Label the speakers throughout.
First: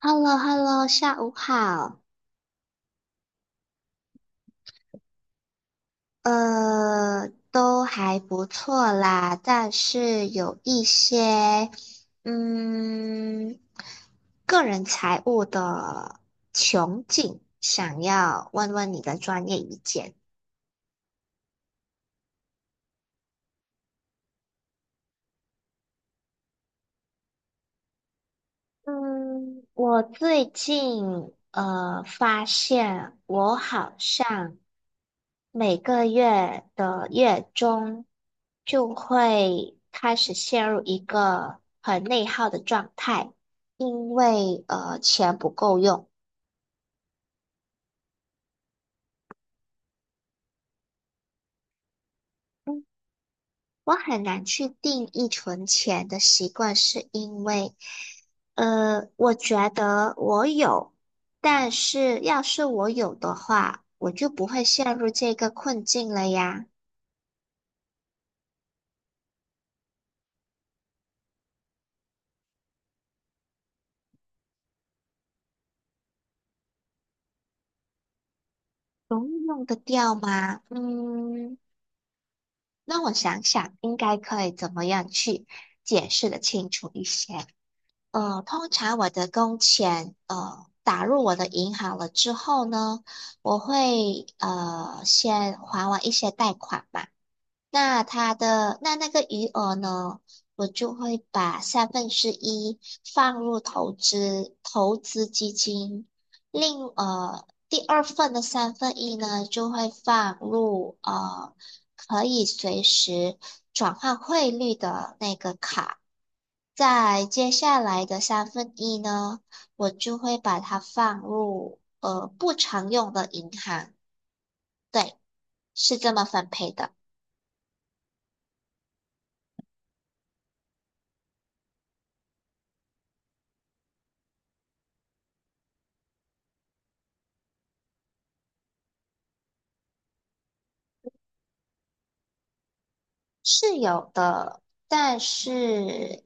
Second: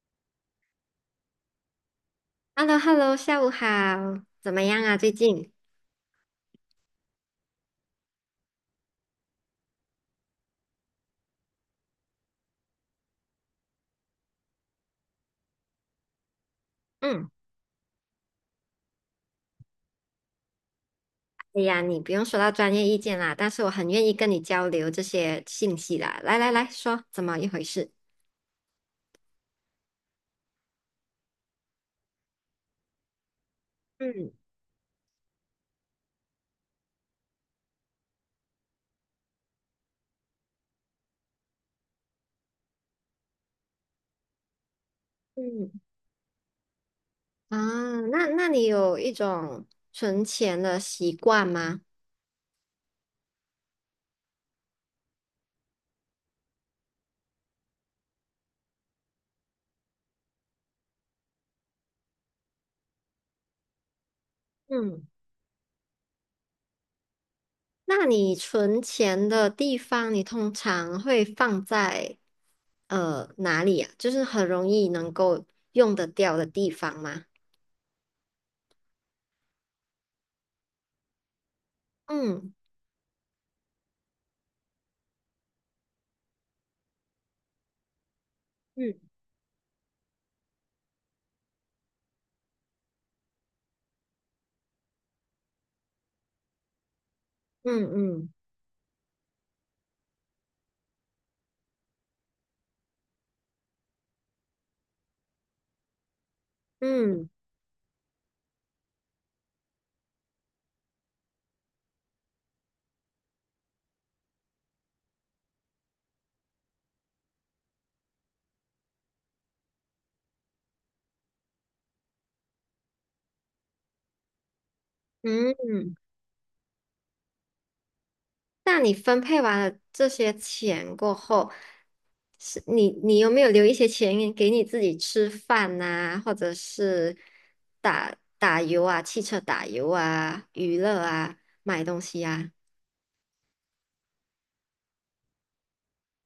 Speaker 1: h e l l o h e l l o 下午好。
Speaker 2: h e l l o hello 下午好，怎么样啊？最近？
Speaker 1: 都还不错啦，但是有一些，嗯，个人财务的窘
Speaker 2: 嗯，
Speaker 1: 境，想要问问你的专业意见。
Speaker 2: 哎呀，你不用说到专业意见啦，但是我很愿意跟你交流这些信息啦。来来来说，怎么一回事？
Speaker 1: 嗯，我最近发现我好
Speaker 2: 嗯
Speaker 1: 像。每个月的月中就会开始陷入一个很内耗的状态，因为钱不
Speaker 2: 嗯。
Speaker 1: 够用。
Speaker 2: 啊，那你有一种存钱的习惯吗？
Speaker 1: 嗯，我很难去定义存钱的习惯，是因为我觉得我有，但是要是我有的话，我就不会陷
Speaker 2: 嗯，
Speaker 1: 入这个困境了呀。
Speaker 2: 那你存钱的地方，你通常会放在哪里呀？就是很容易能够用得掉的地方吗？
Speaker 1: 容易用得掉吗？嗯。
Speaker 2: 嗯。
Speaker 1: 那我想想，应该可以怎么样去解释的清楚一些？通
Speaker 2: 嗯。
Speaker 1: 常我的工钱打入我的银行了之后呢，我会先还完一些贷款嘛，
Speaker 2: 嗯。
Speaker 1: 那
Speaker 2: 嗯。
Speaker 1: 它的那个余额呢，我就会把三分之一放入投资基金，另
Speaker 2: 嗯。
Speaker 1: 第二份的三分一呢就会放入可以随时转换汇率的那个卡，在接下来的三分一呢，我就会把它放入不常用的银行，对，
Speaker 2: 嗯。嗯，
Speaker 1: 是这么分配的。
Speaker 2: 那你分配完了这些钱过后，是你有没有留一些钱给你自己吃饭呐、或者是打打油啊、汽车打油啊、娱乐啊、买东西啊？
Speaker 1: 是有的，但是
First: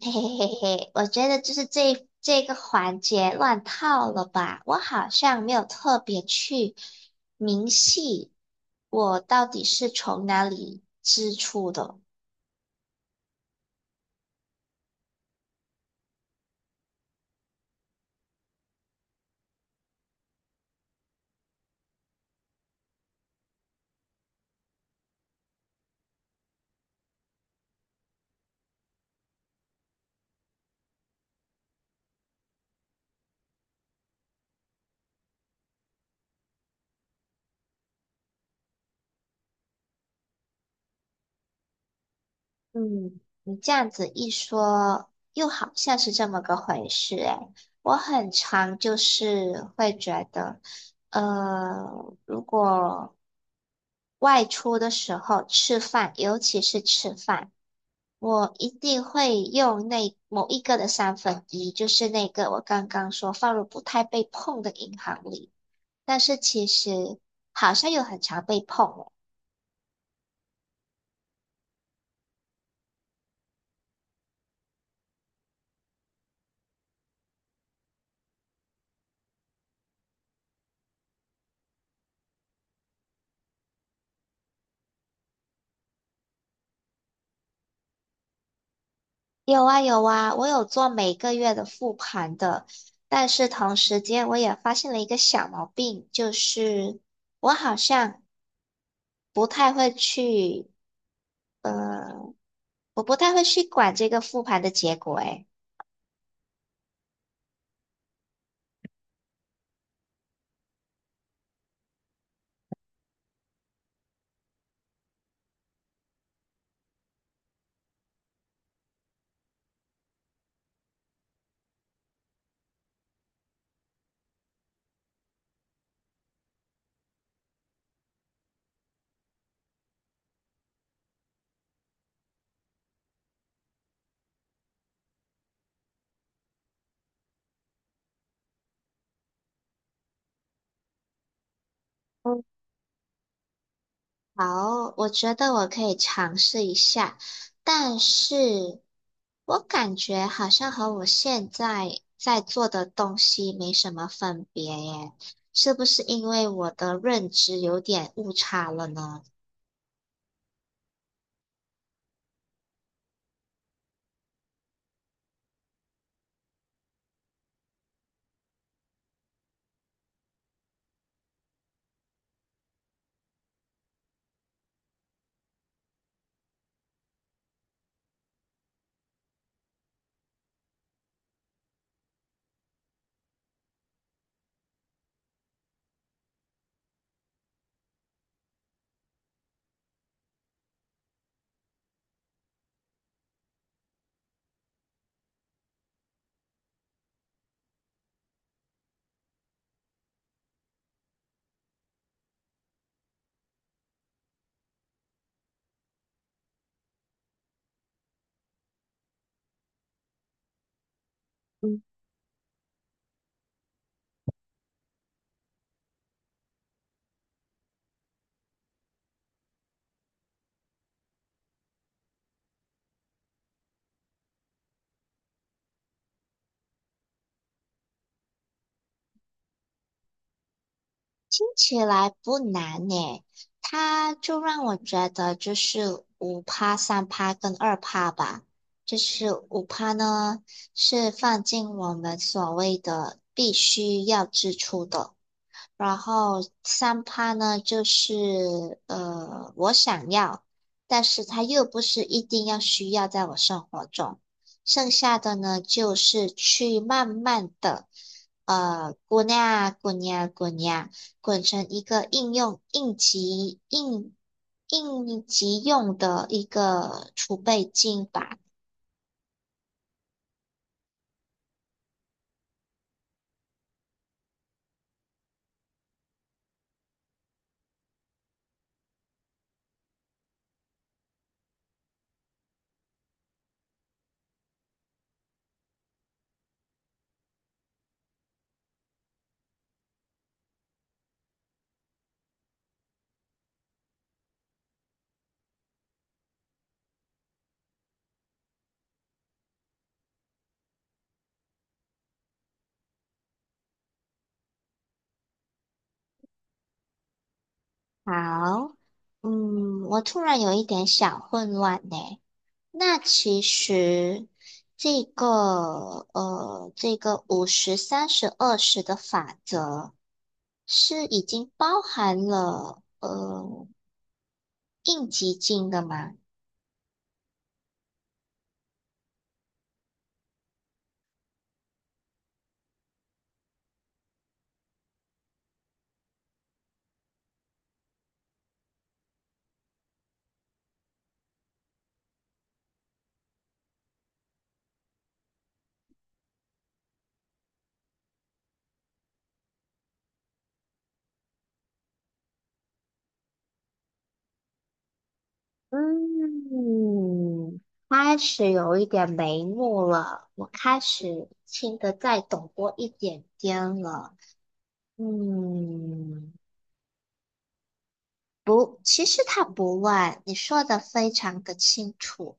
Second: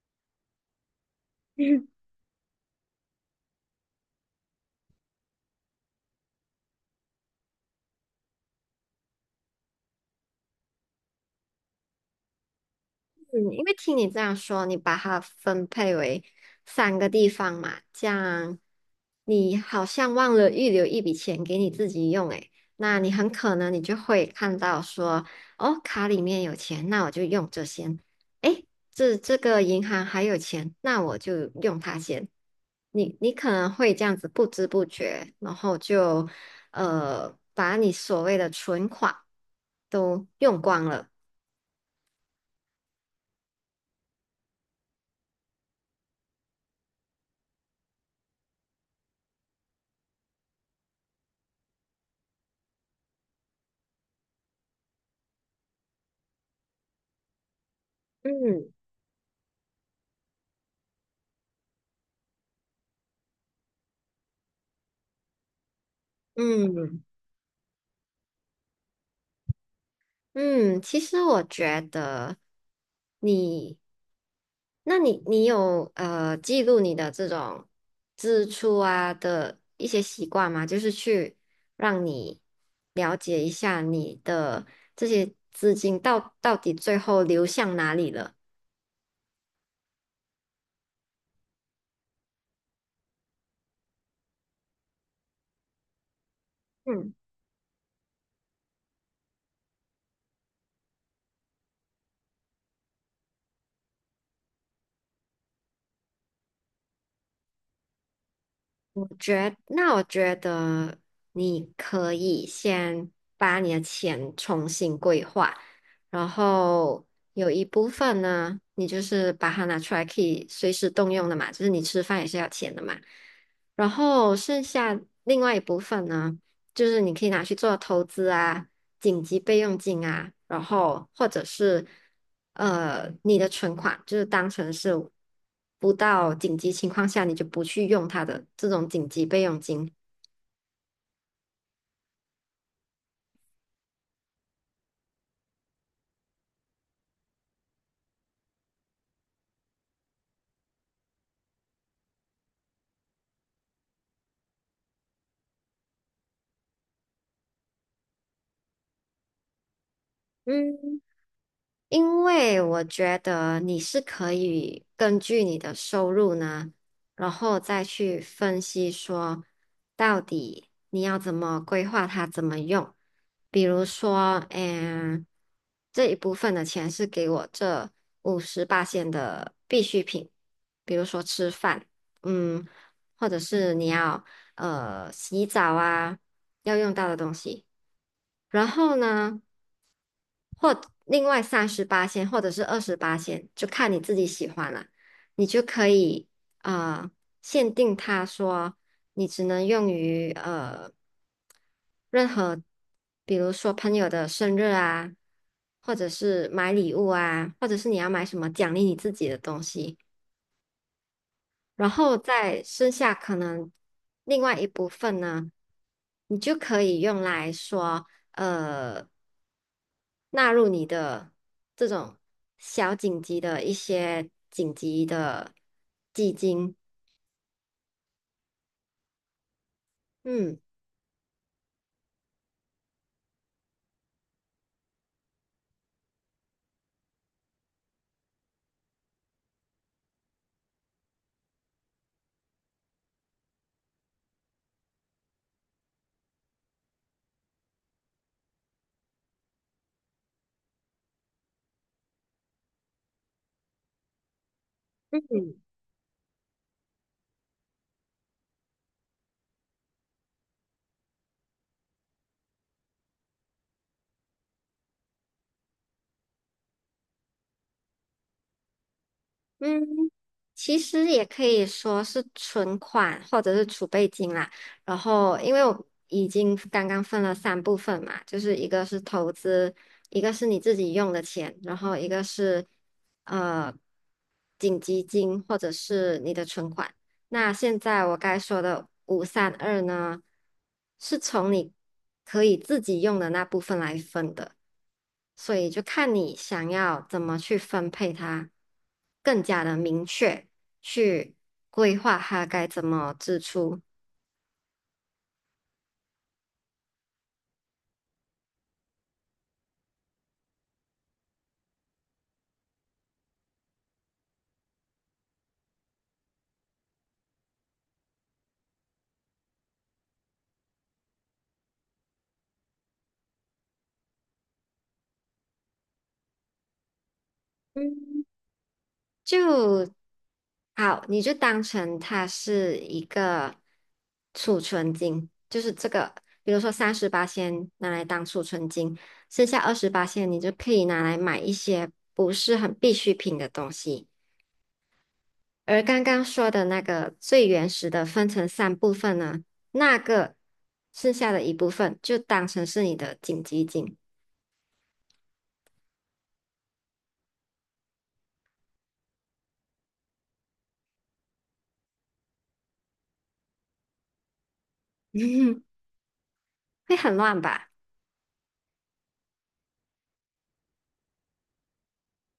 Speaker 1: 嘿嘿嘿嘿，我觉得就是这个环节乱套了吧？我好像没有特别去明细，我到底是从哪里支出的？
Speaker 2: 嗯，因为听你这样说，你把它分配为三个地方嘛，这样你好像忘了预留一笔钱给你自己用，诶，那你很可能你就会看到说，哦，卡里面有钱，那我就用这先，诶，这个银行还有钱，那我就用它先。你可能会这样子不知不觉，然后就把你所谓的存款都用光了。
Speaker 1: 嗯，你这样子一说，又好像是这么个回事诶。我很常就是会觉得，如果外出的时候吃饭，尤其是吃饭。我一
Speaker 2: 嗯
Speaker 1: 定会用那某一个的三分一，就是那个我刚刚说放入不太被碰的银行里。但是其
Speaker 2: 嗯。
Speaker 1: 实好像又很常被碰哦。
Speaker 2: 嗯，其实我觉得你，那你有记录你的这种支出啊的一些习惯吗？就是去让你了解一下你的这些资金到底最后流向哪里了。
Speaker 1: 有啊有啊，我有做每个月的复盘的，但是同时间我也发现了一个小毛病，就是
Speaker 2: 嗯。
Speaker 1: 我好像不太会去，我不太会去管这个复盘的结果诶。
Speaker 2: 那我觉得你可以先把你的钱重新规划，然后有一部分呢，你就是把它拿出来可以随时动用的嘛，就是你吃饭也是要钱的嘛。然后剩下另外一部分呢，就是你可以拿去做投资啊、紧急备用金啊，然后或者是你的存款，就是当成是不到紧急情况下你就不去用它的这种紧急备用金。
Speaker 1: 好，我觉得我可以尝试一下，但是我感觉好像和我现在在做的东西没什么分别耶，是不是因为我的认知有点误差了呢？
Speaker 2: 嗯。因为我觉得你是可以根据你的收入呢，然后再去分析说到底你要怎么规划它，怎么用。比如说，这一部分的钱是给我这58线的必需品，比如说吃饭，嗯，或者是你要洗澡啊要用到的东西。然后呢，或另外38仙或者是28仙，就看你自己喜欢了，你就可以呃限定他说你只能用于任何，比如说朋友的生日啊，或者是买礼物啊，或者是你要买什么奖励你自己的东西。然后再剩下可能另外一部分呢，你就可以用来说，呃，纳入你的这种小紧急的一些紧急的基金。嗯。
Speaker 1: 听起来不难耶，它就让我觉得就是五趴、三趴跟2%吧，就是五趴呢是放进我们所谓的必须要支出的。然后三趴呢，就是我想要，但是它又不是一定要需要在我生活中。剩下的呢，就是去慢慢的，滚呀滚呀滚呀，滚成一个应用应急应应急用的一个储备金吧。
Speaker 2: 嗯，其实也可以说是存款或者是储备金啦。然后，因为我已经刚刚分了三部分嘛，就是一个是投资，一个是你自己用的钱，然后一个是呃紧急金或者是你的存款。那现在我该说的五三二呢，是从你可以自己用的那部分来分的。所以就看你想要怎么去分配它，更加的明确去规划它该怎么支出。
Speaker 1: 好，我突然有一点小混乱呢。那其实这个这个50、30、20的法则是已经包含了应急金的吗？
Speaker 2: 嗯，就好，你就当成它是一个储存金，就是这个，比如说38先拿来当储存金，剩下28先你就可以拿来买一些不是很必需品的东西。而刚刚说的那个最原始的分成三部分呢，那个剩下的一部分就当成是你的紧急警。
Speaker 1: 嗯，开始有一点眉目了，我开始听得再懂多一点点了。嗯，
Speaker 2: 会很乱吧？
Speaker 1: 不，其实它不乱，你说的非常的清楚。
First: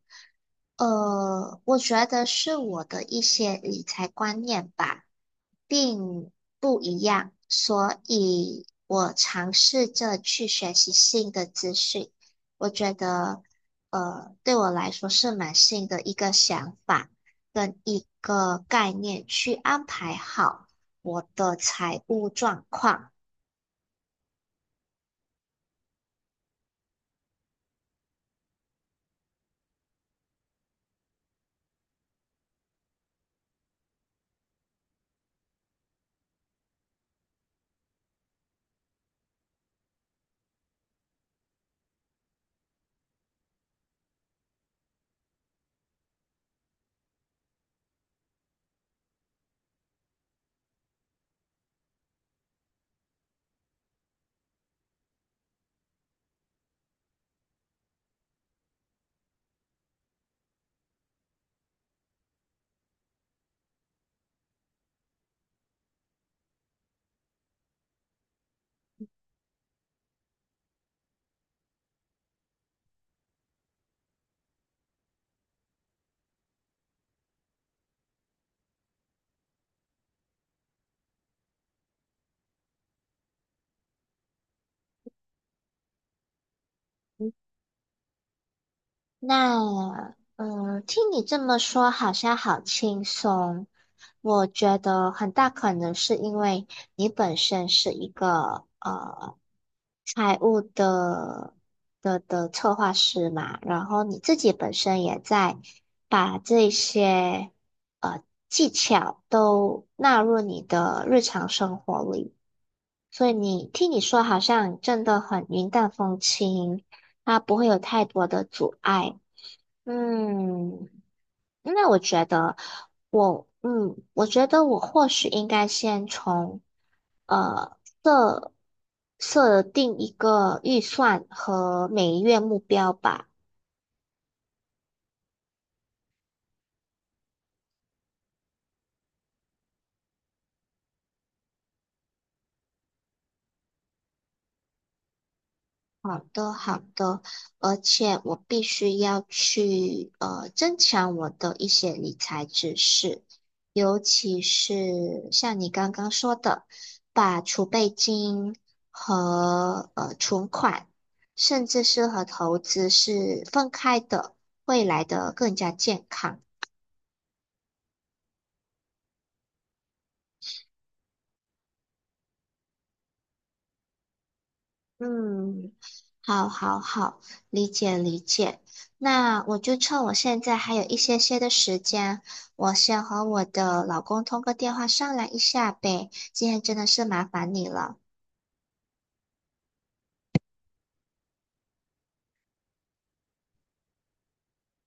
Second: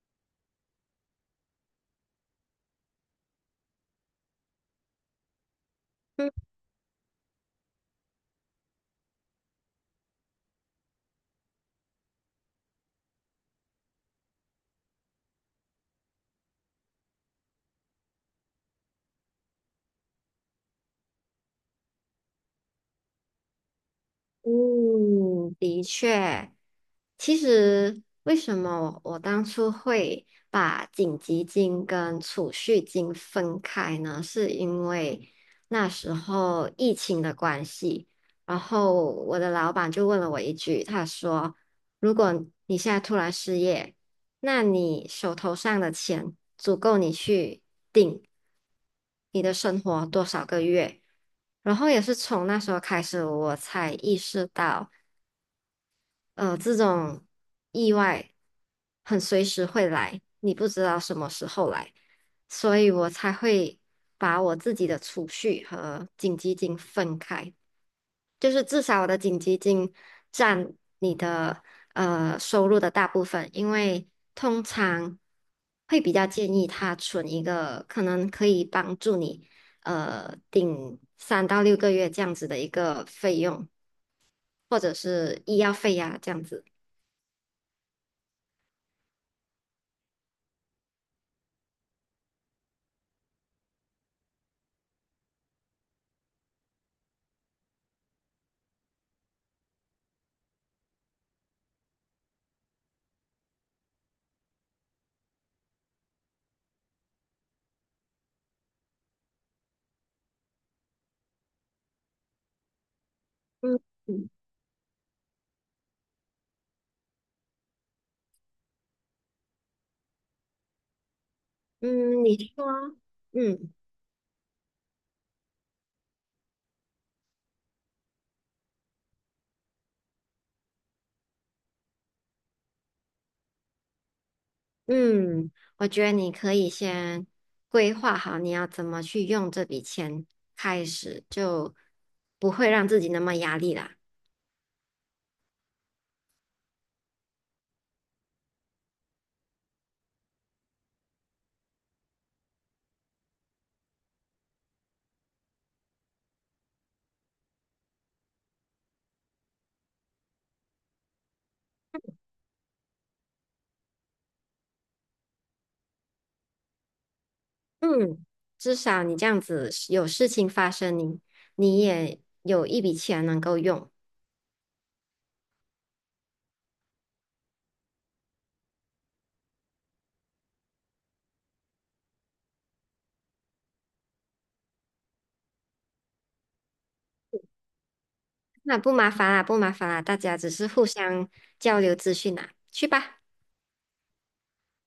Speaker 1: 我觉得是我的一些理财观念吧，
Speaker 2: 嗯。
Speaker 1: 并不一样，所以我尝试着去学习新的资讯。我觉得，对我来说是蛮新的一个想法跟一个概念，去安排好我的财务状况。
Speaker 2: 嗯，其实，为什么我当初会把紧急金跟储蓄金分开呢？是因为那时候疫情的关系，然后我的老板就问了我一句，他说：“如果你现在突然失业，那你手头上的钱足够你去顶你的生活多少个月？”然后也是从那时候开始，我才意识到。这种意外很随时会来，你不知道什么时候来，所以我才会把我自己的储蓄和紧急金分开，就是至少我的紧急金占你的收入的大部分，因为通常会比较建议他存一个可能可以帮助你顶3到6个月这样子的一个费用，或者是医药费呀、这样子。
Speaker 1: 那，听你这么说，好像好轻松。我觉得很大可能是因为你本身是一个财务的策划师嘛，然后你自己本身也在把这些呃技巧都纳入你的日常生活里，所以你
Speaker 2: 嗯。
Speaker 1: 听你说，
Speaker 2: 嗯。
Speaker 1: 好像真的很云淡风轻，它不会有太多的阻碍。嗯，那我觉
Speaker 2: 嗯，你
Speaker 1: 得
Speaker 2: 说，嗯
Speaker 1: 我或许应该先从呃设设定一个预算和每月目标吧。
Speaker 2: 嗯，我觉得你可以先规划好你要怎么去用这笔钱，开始就不会让自己那么压力啦。
Speaker 1: 好的，好的，而且我必须要去增强我的一些理财知识，尤其是像你刚刚说的，把储备金和存款，甚至是和投资是分开的，未来的更加健康。
Speaker 2: 嗯，至少你这样子有事情发生你，你也有一笔钱能够用，
Speaker 1: 嗯，好，好，好，理解，理解。那我就趁我现在还有一些些的时间，我先和我的老公通个电话商量一下呗。今天真的是麻烦你了。
Speaker 2: 那不麻烦啦，不麻烦啦，大家只是互相交流资讯啦，去吧。